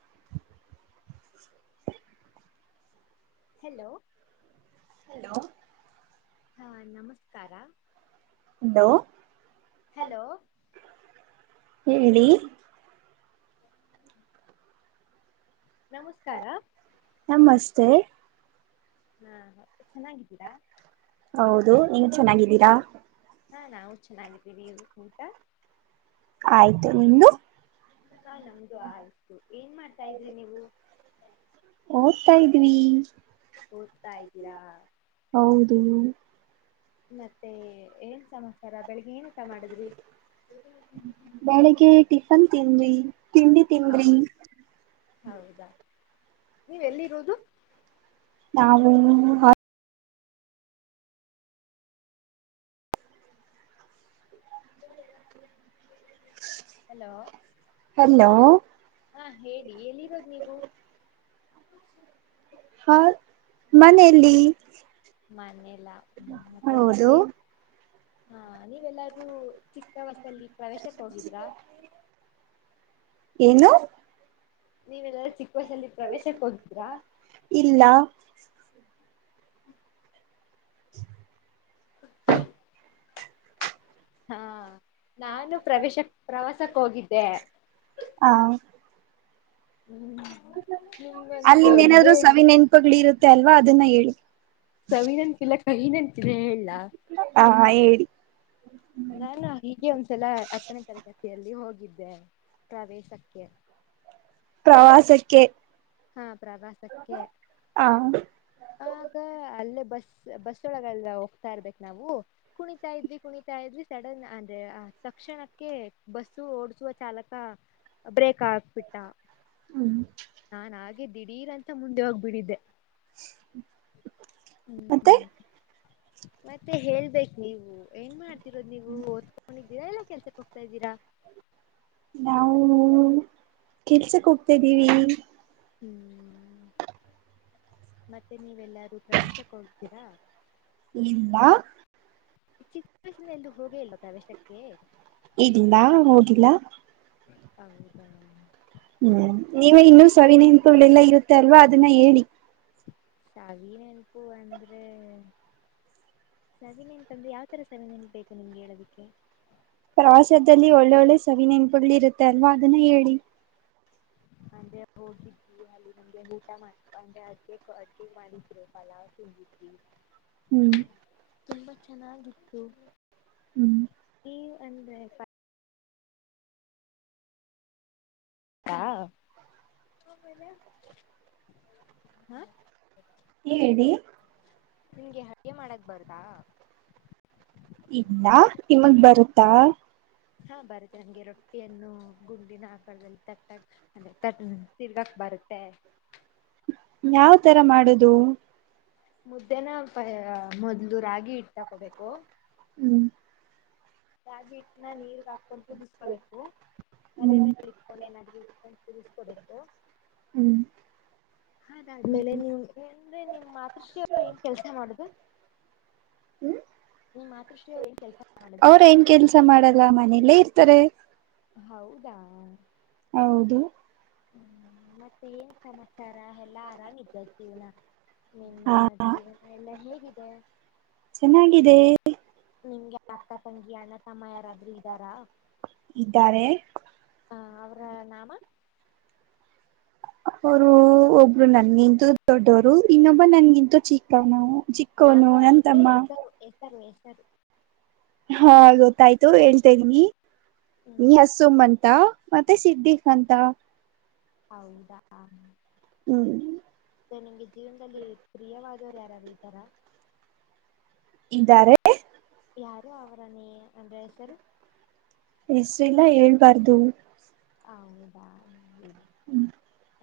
[inaudible] Hello? Hello? [inaudible] ಹಾ ನಮಸ್ಕಾರ? [inaudible] Hello? [inaudible] Hello? ಹೇಳಿ? [inaudible] ನಮಸ್ಕಾರಾ. [inaudible] ನಮಸ್ತೆ. [inaudible] ಹಾ ಚೆನ್ನಾಗಿದ್ದೀರಾ? [inaudible] ಹೌದು ನೀವ ಚೆನ್ನಾಗಿದ್ದೀರಾ? [inaudible] ಹ ನಾವು ಚೆನ್ನಾಗಿದ್ದೀವಿ ಊಟ? [inaudible] ಆಯ್ತು ನಿಮ್ದು? [inaudible] ಹಾ ನಮ್ದು ಆಯ್ತು ಏನ್ ಮಾಡ್ತಾ ಇದ್ರಿ ನೀವು? [inaudible] ಓದತಾ ಇದ್ದೀವಿ ಓದ್ತಾ ಇದ್ದೀರಾ ಹೌದು. [inaudible] ಮತ್ತೆ ಏನ್ ಸಮಾಚಾರ ಬೆಳಿಗ್ಗೆ ಏನ್ ಊಟ ಮಾಡಿದ್ರಿ? [inaudible] [unintelligible] ಬೆಳಿಗ್ಗೆ ಟಿಫನ್ ತಿಂದ್ದವಿ ತಿಂಡಿ ತಿಂದ್ದವಿ. [inaudible] ಹೌದಾ ನೀವು ಎಲ್ಲಿರುವುದು? [inaudible] ನಾವು ಹ [inaudible] ಹಲೋ? [inaudible] ಹಲೋ? ಹಾ ಹೇಳಿ ಎಲ್ಲಿ ಇರೋದ್ ನೀವು? [inaudible] ಹಾ ಮನೆ ಅಲ್ಲಿ. [inaudible] ಮನೆಯಲ್ಲ ಹೌದು ಅದಕ್ಕೆ ಹಾ ನೀವು ಎಲ್ಲರೂ [inaudible] ಚಿಕ್ಕ ವಯತಸ್ಸಲ್ಲಿ ಪ್ರವೇಶಕ್ ಹೋಗಿದ್ರಾ? [inaudible] ಏನು? ನೀವೆಲ್ಲರೂ ಚಿಕ್ಕ ವಯಸಲ್ಲಿ ಪ್ರವೇಶಕ್ ಹೋಗಿದೀರಾ? [inaudible] ಇಲ್ಲಾ? [inaudible] [inaudible] [inaudible] ಹಾ ನಾನು ಪ್ರವೇಶಕ್ಕ ಪ್ರವಾಸಕ್ಕೆ ಹೋಗಿದ್ದೆ. [inaudible] ಹಾ [inaudible] ಹೂ ನಿಮಗ ಒಂದ್ ಇದೇ [inaudible] ಗಳು ಇರುತ್ತೆ ಅಲ್ವಾ ಅದನ್ನ ಹೇಳಿ. ಸವಿ ನೆನ್ಪಿಲ್ಲ ಇಲ್ಲ ಕಹಿ ನೆನಪು ಇದೆ ಹೇಳಲ್ಲಾ. ಹಾ ಹಾ ಹೇಳಿ. ನಾನಾ ಹೀಗೆ ಒಂದ್ಸಲ ಹತ್ತನೇ ತರಗತಿಯಲ್ಲಿ ಹೋಗಿದ್ದೆ ಪ್ರವೇಶಕ್ಕೆ. ಪ್ರವಾಸಕ್ಕೆ. ಹಾ ಪ್ರವಾಸಕ್ಕೆ. ಹ ಆಗ ಅಲ್ಲೇ ಬಸ್ ಬಸ ಹೊಳಗಳಲ್ಲ ಹೋಗ್ತಾ ಇರ್ಬೇಕು ನಾವು. ಕುಣಿತಾ ಇದವಿ ಕುಣಿತಾ ಇದ್ ಸಡನ್ ಅಂದ್ರೆ ಆ ತಕ್ಷಣಕ್ಕೆ ಬಸ್ಸು ಓಡ್ಸುವ ಚಾಲಕ. ಬ್ರೇಕ್ ಹಾಕ್ಬಿಟ್ಟಾ. ಹ್ಮ್. ನಾನ್ ಹಾಗೆ ದಿಢೀರ್ ಅಂತ ಮುಂದೆ ಹೋಗ್ಬಿಡಿದ್ದೆ. [inaudible] ಮತ್ತೆ ಹ್ಮ ತ್ತೆ ಹೇಳ್ಬೇಕು ನೀವು ಏನ್ ಮಾಡ್ತಿರೋದು ನೀವು ಓದ್. ಮನೆಯಲ್ಲಿ ಇದೀರಾ ಇಲ್ಲ ಕೆಲ್ಸಕ್ಕೆ ಹೋಗ್ತಾದೀರಾ. ನಾವು ಕೆಲ್ಸಕ್ ಹೋಗ್ತಾದ್ದೀವಿ. ಹ್ಮ್. ಮತ್ತೆ ನೀವೆಲ್ಲಾರೂ ಪ್ರವೇಶಕ್ಕೆ ಹೋಗ್ತೀರಾ. ಇಲ್ಲಾ. ಚಿಕ್ಕ ವಯಸ್ಸಿನಲ್ಲೂ ಹೋಗೇ ಇಲ್ಲ ಪ್ರವೇಶಕ್ಕೆ. ಇಲ್ಲಾ ಹೋಗಿಲ್ಲ. ಹೌದಾ. ಹ್ಮ್ ನೀವ ಇನ್ನು ಸವಿ ನೆನೆಪುಗಳೆಲ್ಲಾ ಇರುತ್ತೆ ಅಲ್ವಾ ಅದನ್ನ ಹೇಳಿ. ಸಾವಿ ನೆನಪು ಅಂದ್ರೆ. ಸವಿ ನೆನಪುಂದ್ರೆ ಯಾವ್ ತರ ಸವಿನೆನ ಪು ಬೇಕು ನಿಮ್ಗೆ ಹೇಳೋದಕ್ಕೆ. ಪ್ರವಾಸದಲ್ಲಿ ಒಳ್ಳೊಳ್ಳೆ ಸವಿ ನೆನಪುಗಳ ಇರುತ್ತೆ ಅಲ್ವಾ ಅದನ್ನ ಹೇಳಿ. ಸಂಡೇ ಹೋಗಿದ್ಯಾವ. ಅಲ್ಲಿ ನಮಗೆ ಊಟ ಮಾಡಪ ಅಂದ್ರೆ ಅಡುಗೆ ಮಾಡಿದ್ರು ಪಲ್ಲವ ತಿಂದಿದ್ದವಿ. ಹ್ಮ್. ತುಂಬಾ ಚೆನ್ನಾಗಿತ್ತು. ಹ್ಮ. ನೀವ ಅಂದ್ರೆ. ಕಾ ಹಾ ಆಮೇಲೆ ಹಾ. ಹೇಳಿ. ನಿನ್ಗೆ ಅಡ್ಗೆ ಮಾಡಕ್ ಬರತ್ತ. ಇಲ್ಲ ನಿಮಗ್ ಬರುತ್ತಾ. ಹಾ ಬರತ್ತೆ ನನ್ಗೆ ರೊಟ್ಟಿಯನ್ನು ಗುಂಡಿನ ಆಕದಲ್ಲಿ ತಟ್ಟಾಗ. ಅದೇ ತಟಲಾ ತಿನ್ನಕ್ಕ ಬರುತ್ತೆ. ಯಾವ್ ತರ ಮಾಡುದು. ಮುದ್ದೇನ ಮೊದ್ಲು ರಾಗಿ ಇಟ್ಟ ತಕೊಬೇಕು. ಹಮ್. ರಾಗಿ ಇಟ್ಟನ ನೀರ್ಗ ಹಾಕೊಂಡು ಕುದಿಸಕೋಬೇಕು. ಪೊಣೆ ಹ್ಮ್ ಏನಾದರು ಇಟಕೊಂಡ ಕುದಸಕೊಬೇಕು. ಹ್ಮ್ ಅದಾದ್ಮೇಲೆ ನೀಮ್ ಅಂದ್ರೆ ನಿಮ್ ಮಾತೃಶ್ರೀ ಏನ್ ಕೆಲ್ಸ ಮಾಡದು. ಹ್ಮ್. ನಿಮ್ಮ್ ಮಾತೃಶ್ರೀಯ ಏನ್ ಕೆಲಸ ಮಾಡದು. ನ್ [unintelligible] ಕೆಲಸ ಮಾಡಲ್ಲ ಮನೆಯಲ್ಲೇ ಇರ್ತಾರೆ ಹೌದಾ ಹೌದು ಹ್ಮ್ ಮತ್ತೆ ಏನ್ ಸಮಾಚಾರ ಎಲ್ಲಾ ಆರಾಮ ಇದೈತೀವ್ನ ನಿಮ್ಮ ಹಾ ಜೀವನ ಎಲ್ಲ ಹೇಗಿದೆ ಚೆನ್ನಾಗಿದೆ ನಿನ್ ನಿಮ್ಗೆ ಅಕ್ಕ ತಂಗಿ ಅಣ್ಣ ತಮ್ಮ ಯಾರಾದ್ರೂ ಇದರಾ ಇದ್ದಾರೆ ಹ ಅವ್ರ ನಾಮ ಅವರು ಒಬ್ರು ನನ್ಗಿಂತ ದೊಡ್ಡವರು ಇನ್ನೊಬ್ಬ ನನ್ಗಿಂತೂ ಚಿಕ್ಕವ್ನು ಚಿಕ್ಕ ನಾಮ ಅಂದ್ರೆ ಹೆಸರು ಹೆಸರು ಹೆಸರು ಹಾ ಗೊತ್ತಾಯ್ತು ಹೇಳ್ತಾ ಇದೀನಿ ಹ್ಮ್ ನೀ ಸುಮಂತ ಮತ್ತೆ ಸಿದ್ದಿಫ್ ಅಂತ ಹೌದಾ ಹ್ಮ್ ಮತ್ತೆ ನಿಮ್ಗೆ ಜೀವನದಲ್ಲಿ ಪ್ರಿಯವಾದವರು ಯಾರಾದ್ರು ಇದರ ಇದ್ದಾರೆ ಯಾರು ಅವರನೇ ಅಂದ್ರ ಹೆಸರು ಹೆಸ್ರೇಲ್ಲಾ ಹೇಳ್ಬಾರ್ದು ಹೌದಾ ಹ್ಮ್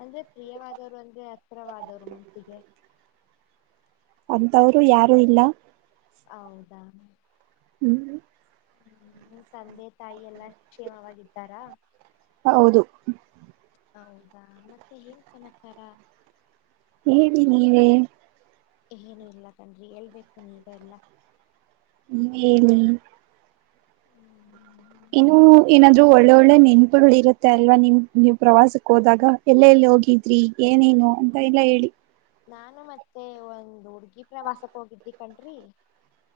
ಅಂದ್ರೆ ಪ್ರಿಯವಾದವರು ಅಂದ್ರೆ ಹತ್ರವಾದವರು ಮನ್ಸ್ಸಿಗೆ ಅಂತವ್ರು ಯಾರು ಇಲ್ಲ ಹೌದಾ ಹ್ಮ್ ಹ್ಮ್ ನಿಮ್ ತಂದೆ ತಾಯಿ ಎಲ್ಲಾ ಕ್ಷೇಮವಾಗಿದ್ದಾರಾ ಹೌದು ಹೌದಾ ಮತ್ತೆ ಏನ್ ಸಮಾಚಾರ ಹೇಳಿ ನೀವೆ ಏನು ಇಲ್ಲ ಕಣ್ರಿ ಹೇಳ್ಬೇಕು ನೀವೆ ಎಲ್ಲಾ ನೀವೇ ಹೇಳಿ ಹ್ಮ್ ಏನು ಏನಾದ್ರು ಒಳ್ಳೆ ಒಳ್ಳೆ ನೆನಪುಗಳು ಇರುತ್ತೆ ಅಲ್ವಾ ನಿಮ್ ನೀವ್ ಪ್ರವಾಸಕ್ ಹೋದಾಗ ಎಲ್ಲ ಎಲ್ಲಿ ಹೋಗಿದ್ರಿ ಏನೇನು ಅಂತ ಎಲ್ಲ ಹೇಳಿ ನಾನು ಮತ್ತೆ ಒಂದ ಹುಡ್ಗಿ ಪ್ರವಾಸಕ್ ಹೋಗಿದ್ವಿ ಕಣ್ರಿ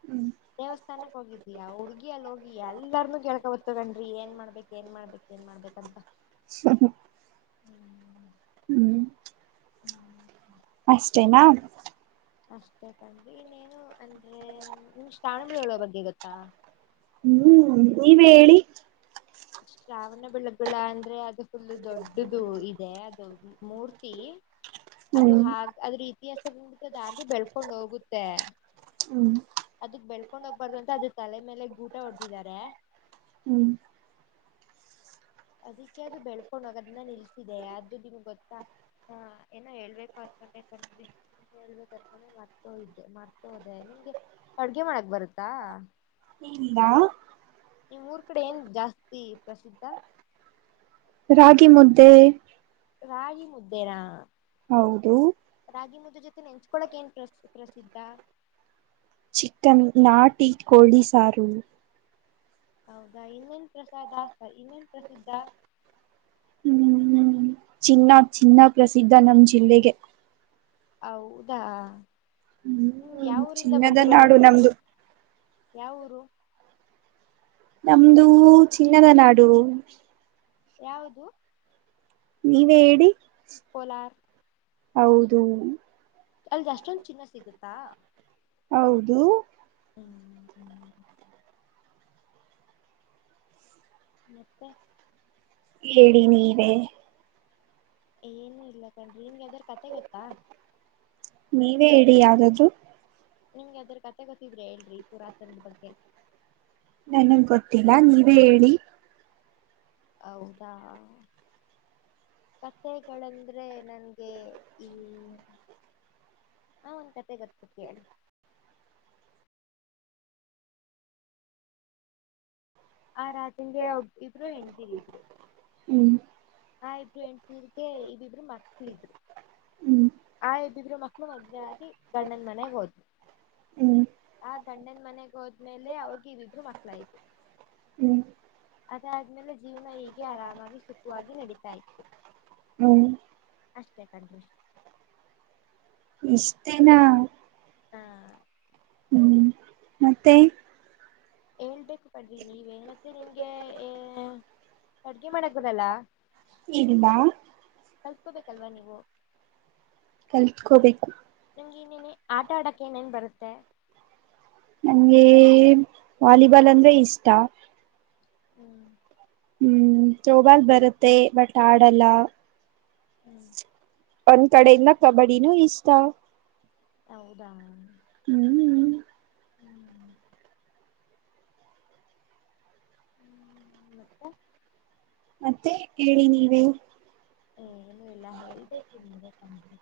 ಹ್ಮ್ ದೇವಸ್ಥಾನಕ್ಕೆ ಹೋಗಿದವಿ ಆ ಹುಡ್ಗಿ ಅಲ್ಲಿ ಹೋಗಿ ಎಲ್ಲಾರ್ನುೂ ಕೇಳ್ಕೊಬ ತು ಕಣ್ರೀ ಏನ್ ಮಾಡ್ಬೇಕು ಏನ್ ಮಾಡ್ಬೇಕು ಏನ್ ಮಾಡ್ಬೇಕಂತ ಹ್ಮ [unintelligible] ಹ್ಮ್ ಹ್ಮ್ ಅಷ್ಟೇನಾ ಅಷ್ಟೇ ಕಣ್ರೀ ಇನ್ನೇನು ಅಂದ್ರೆ ನಿಮ್ಗೆ ಶ್ರಾವಣ ಬೆಳೊಳ್ಳುವ ಬಗ್ಗೆ ಗೊತ್ತಾ ಹ್ಮ್ ನೀವೆ ಹೇಳಿ ಶ್ರಾವಣ ಬೆಳಗುಳ ಅಂದ್ರೆ ಅದು ಫುಲ್ಲು ದೊಡ್ಡದು ಇದೆ ಅದು ಮೂರ್ತಿ ಅದು ಹ್ಮ್ ಹ ಅದ್ರ ಇತಿಹಾಸ ಬಂದ್ಬಿಟ್ಟು ಅದು ಹಾಗೆ ಬೆಳ್ಕೊಂಡ್ ಹೋಗುತ್ತೆ ಹ್ಮ್ ಅದಕ್ ಬೆಳ್ಕೊಂಡ ಹೋಗಬಾರ್ದ ಅಂತ ಅದ ತಲೆ ಮೇಲೆ ಗೂಟ ಹೊಡೆದಿದ್ದಾರೆ ಹೂ ಅದ್ಕೆ ಅದು ಬೆಳ್ಕೊಂಡ ಹೋಗದನ್ನ ನಿಲ್ಸಿದೆ ಅದು ನಿಮ್ಗೆ ಗೊತ್ತಾ ಹಾ ಏನೋ ಹೇಳ್ಬೇಕು ಅನ್ಕೊಂಡೆನ್ರಿ ಹೇಳ್ಬೇಕರ್ಕಣೆ ಮರ್ತೋ ಇದ್ದೆ ಮರ್ತ ಹೋದೆ ನಿಮ್ಗೆ ಅಡ್ಗೆ ಮಾಡಕ್ ಬರುತ್ತಾ ಇಲ್ಲ ಈ್ ಊರ್ ಕಡೆ ಏನ್ ಜಾಸ್ತಿ ಪ್ರಸಿದ್ಧ ರಾಗಿ ಮುದ್ದೆ ರಾಗಿಿ ಮು್ದೇರಾ ಹೌದು ರಾಗಿ ಮುದ್ದ ಜೊತೆ ನೆನ್ಚ್ಕೊಳಕ್ ಏನ್ ಪ್ರಸ ಪ್ರಸಿದ್ಧ ಚಿಿಕನ್ ನಾಟಿ ಕೋಳಿ ಸಾರು ಹೌದಾ ಇನ್ನೇನ್ ಪ್ರಸಾದ ಇನ್ನೇನ್ ಪ್ರಸಿದ್ಧ ಹೂ ಚಿನ್ನ ಚಿನ್ನ ಪ್ರಸಿದ್ಧ ನಮ್ ಜಿಲ್ಲೆಗೆ ಹೌದಾ ನಿಮ್ ಹ್ಮ್ ಯಾವ ಊರಿಂದ ಚಿನ್ನದ ಬಂದಿರೋ ನಾಡು ನೀವು ನಮ್ದು ಯಾವ್ ಊರು ನಮ್ದ ಚಿನ್ನದ ನಾಡು ಯಾವುದು ನೀವೇ ಹೇಳಿ ಕೋಲಾರ್ ಹೌದು ಅಲ್ ಅಷ್ಟೊಂದ ಚಿನ್ನ ಸಿಗುತ್ತಾ ಹೌದು ಹೂ ಹೂ ಮತ್ತೆ ಹೇಳಿ ನೀವೇ ಏನು ಇಲ್ಲ ಕಂಡ್ರಿ ನಿನ್ಗೆ ಅದ್ರ ಕಥೆ ಗೊತ್ತಾ ನೀವೇ ಇಡಿ ಯಾವ್ದಾದೂ ನಿಮ್ಗೆ ಅದ್ರ ಕಥೆ ಗೊತಿದ್ರೆ ಎಲ್ರಿ ಪೂರಾತರದ ಬಗ್ಗೆ ನಂಗೆ ಗೊತ್ತಿಲ್ಲ ನೀವೇ ಹೇಳಿ ಹೌದಾ ಕಥೆಗಳಂದ್ರೆ ನನ್ಗೆ ಈ ಹಾ ಒಂದ್ ಕಥೆ ಗೊತ್ತ ಕೇಳಿ ಆ ರಾಜಂದ ಒಬ್ ಇಬ್ರು ಹೆಣ್ದೀರಿ ಇದ್ರು ಹೂ ಹಾ ಇಬ್ರು ಎಣ್ಟೀರ್ಗೆ ಇ ಇಬ್ರು ಮಕ್ಕಳ ಇದ್ರು ಹ್ಮ್ ಆ್್ರ ಮ ಮಗ್ ಆಗ ಗಂಡನ ಮನೆಗ್ ಹೋದ್ರು ಹ್ಮ್ ಆ ಗಂಡನ ಮನೆಗೆ ಹೋದ್ ಆಮೇಲೆ ಅವ್ರಾಗ ಇದಿದ್ರು ಮಕ್ಳ ಐತು ಹೂ ಅದಾದ್ಮೇಲೆ ಜೀವನ ಹೀಗೆ ಆರಾಮಾಗಿ ಸುಖವಾಗಿ ನಡೀತಾ ಇತ್ತು ಹ್ಮ್ ಅಷ್ಟೇ ಕಂಡ್ರ ಇಷ್ಟೇನ ಹಾ ಹೂ ಮತ್ತೆ ಹೇಳ್ಬೇಕು ಪಡ್ರಿ ನೀವೇ ಮತ್ತೆ ನಿಮ್ಗೆ ಎ ಅಡ್ಗೆ ಮಾಡಕ್ ಬರಲ್ಲ ಇಲ್ಲ.... ಕಲ್ಕೋಬೇಕಲ್ವಾ ನೀವು. ಕಲ್ತ್ಕೋಬೇಕು. ನಿಮ್ಗೆ ಇನ್ನೇನೆ ಆಟ ಆಡಕ್ ಏನೇನ್ ಬರುತ್ತೆ. ನಂಗೆ [inaudible] ವಾಲಿಬಾಲ್ ಅಂದ್ರೆ ಇಷ್ಟ. ಹ್ಮ್ ಹ್ಮ್ ತ್ರೋಬಾಲ್ ಬರುತ್ತೆ ಬಟ್ ಆಡಲ್ಲ ಹ್ಮ್ ಒಂದ್ ಕಡೆಯಿಂದ ಕಬಡ್ಡಿನೂ ಇಷ್ಟ. ಹೌದಾ ಹ್ಮ್ ಹ್ಮ್ ಹ್ಮ್ ಮತ್ತೆ ಮತ್ತೆ ಹೇಳಿ ನೀವೆ ಏ ಏನು ಎಲ್ಲಾ ಹೇಳ್ಬೇಕು ನೀವೇ ತಂತು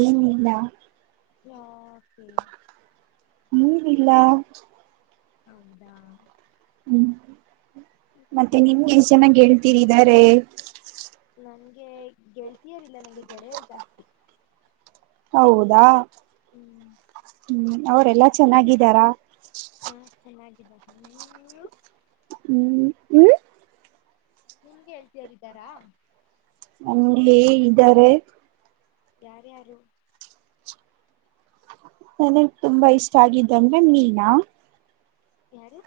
ಏನಿಲ್ಲ.. [inaudible] ಹ್ಮ್ ನೀವ ಇಲ್ಲ ಹೌದಾ ಹ್ಮ್ [inaudible] ಮತ್ತೆ ಹ್ಮ್ ನಿಮ್ಗೆ ಎಷ್ಟ ಜನ ಗೆಳತಿರಿ ಇದ್ದರೆ ನಂಗೆ ಗೆಳ್ತಿಯರಿಲ್ಲ ನಂಗೆ ಗೆಳೆಯರು ಜಾಸ್ತಿ ಹೌದಾ ಹು ಹ್ಮ್ ಅವರೆಲ್ಲಾ ಚೆನ್ನಾಗಿದ್ದಾರಾ. ಹು ಚೆನ್ನಾಗಿದ್ದ ನೀವೂ ಹು ಹ್ಮ ನಿಮ್ಗೆಳ್ತೀಯರಿದ್ದಾರ ನಮಗೆ ಇದ್ದಾರೆ ಯಾರ ಯಾರು ನನಗ್ ತುಂಬಾ ಇಷ್ಟ ಆಗಿದ್ದಂದ್ರೆ ಮೀನಾ. ಯಾರು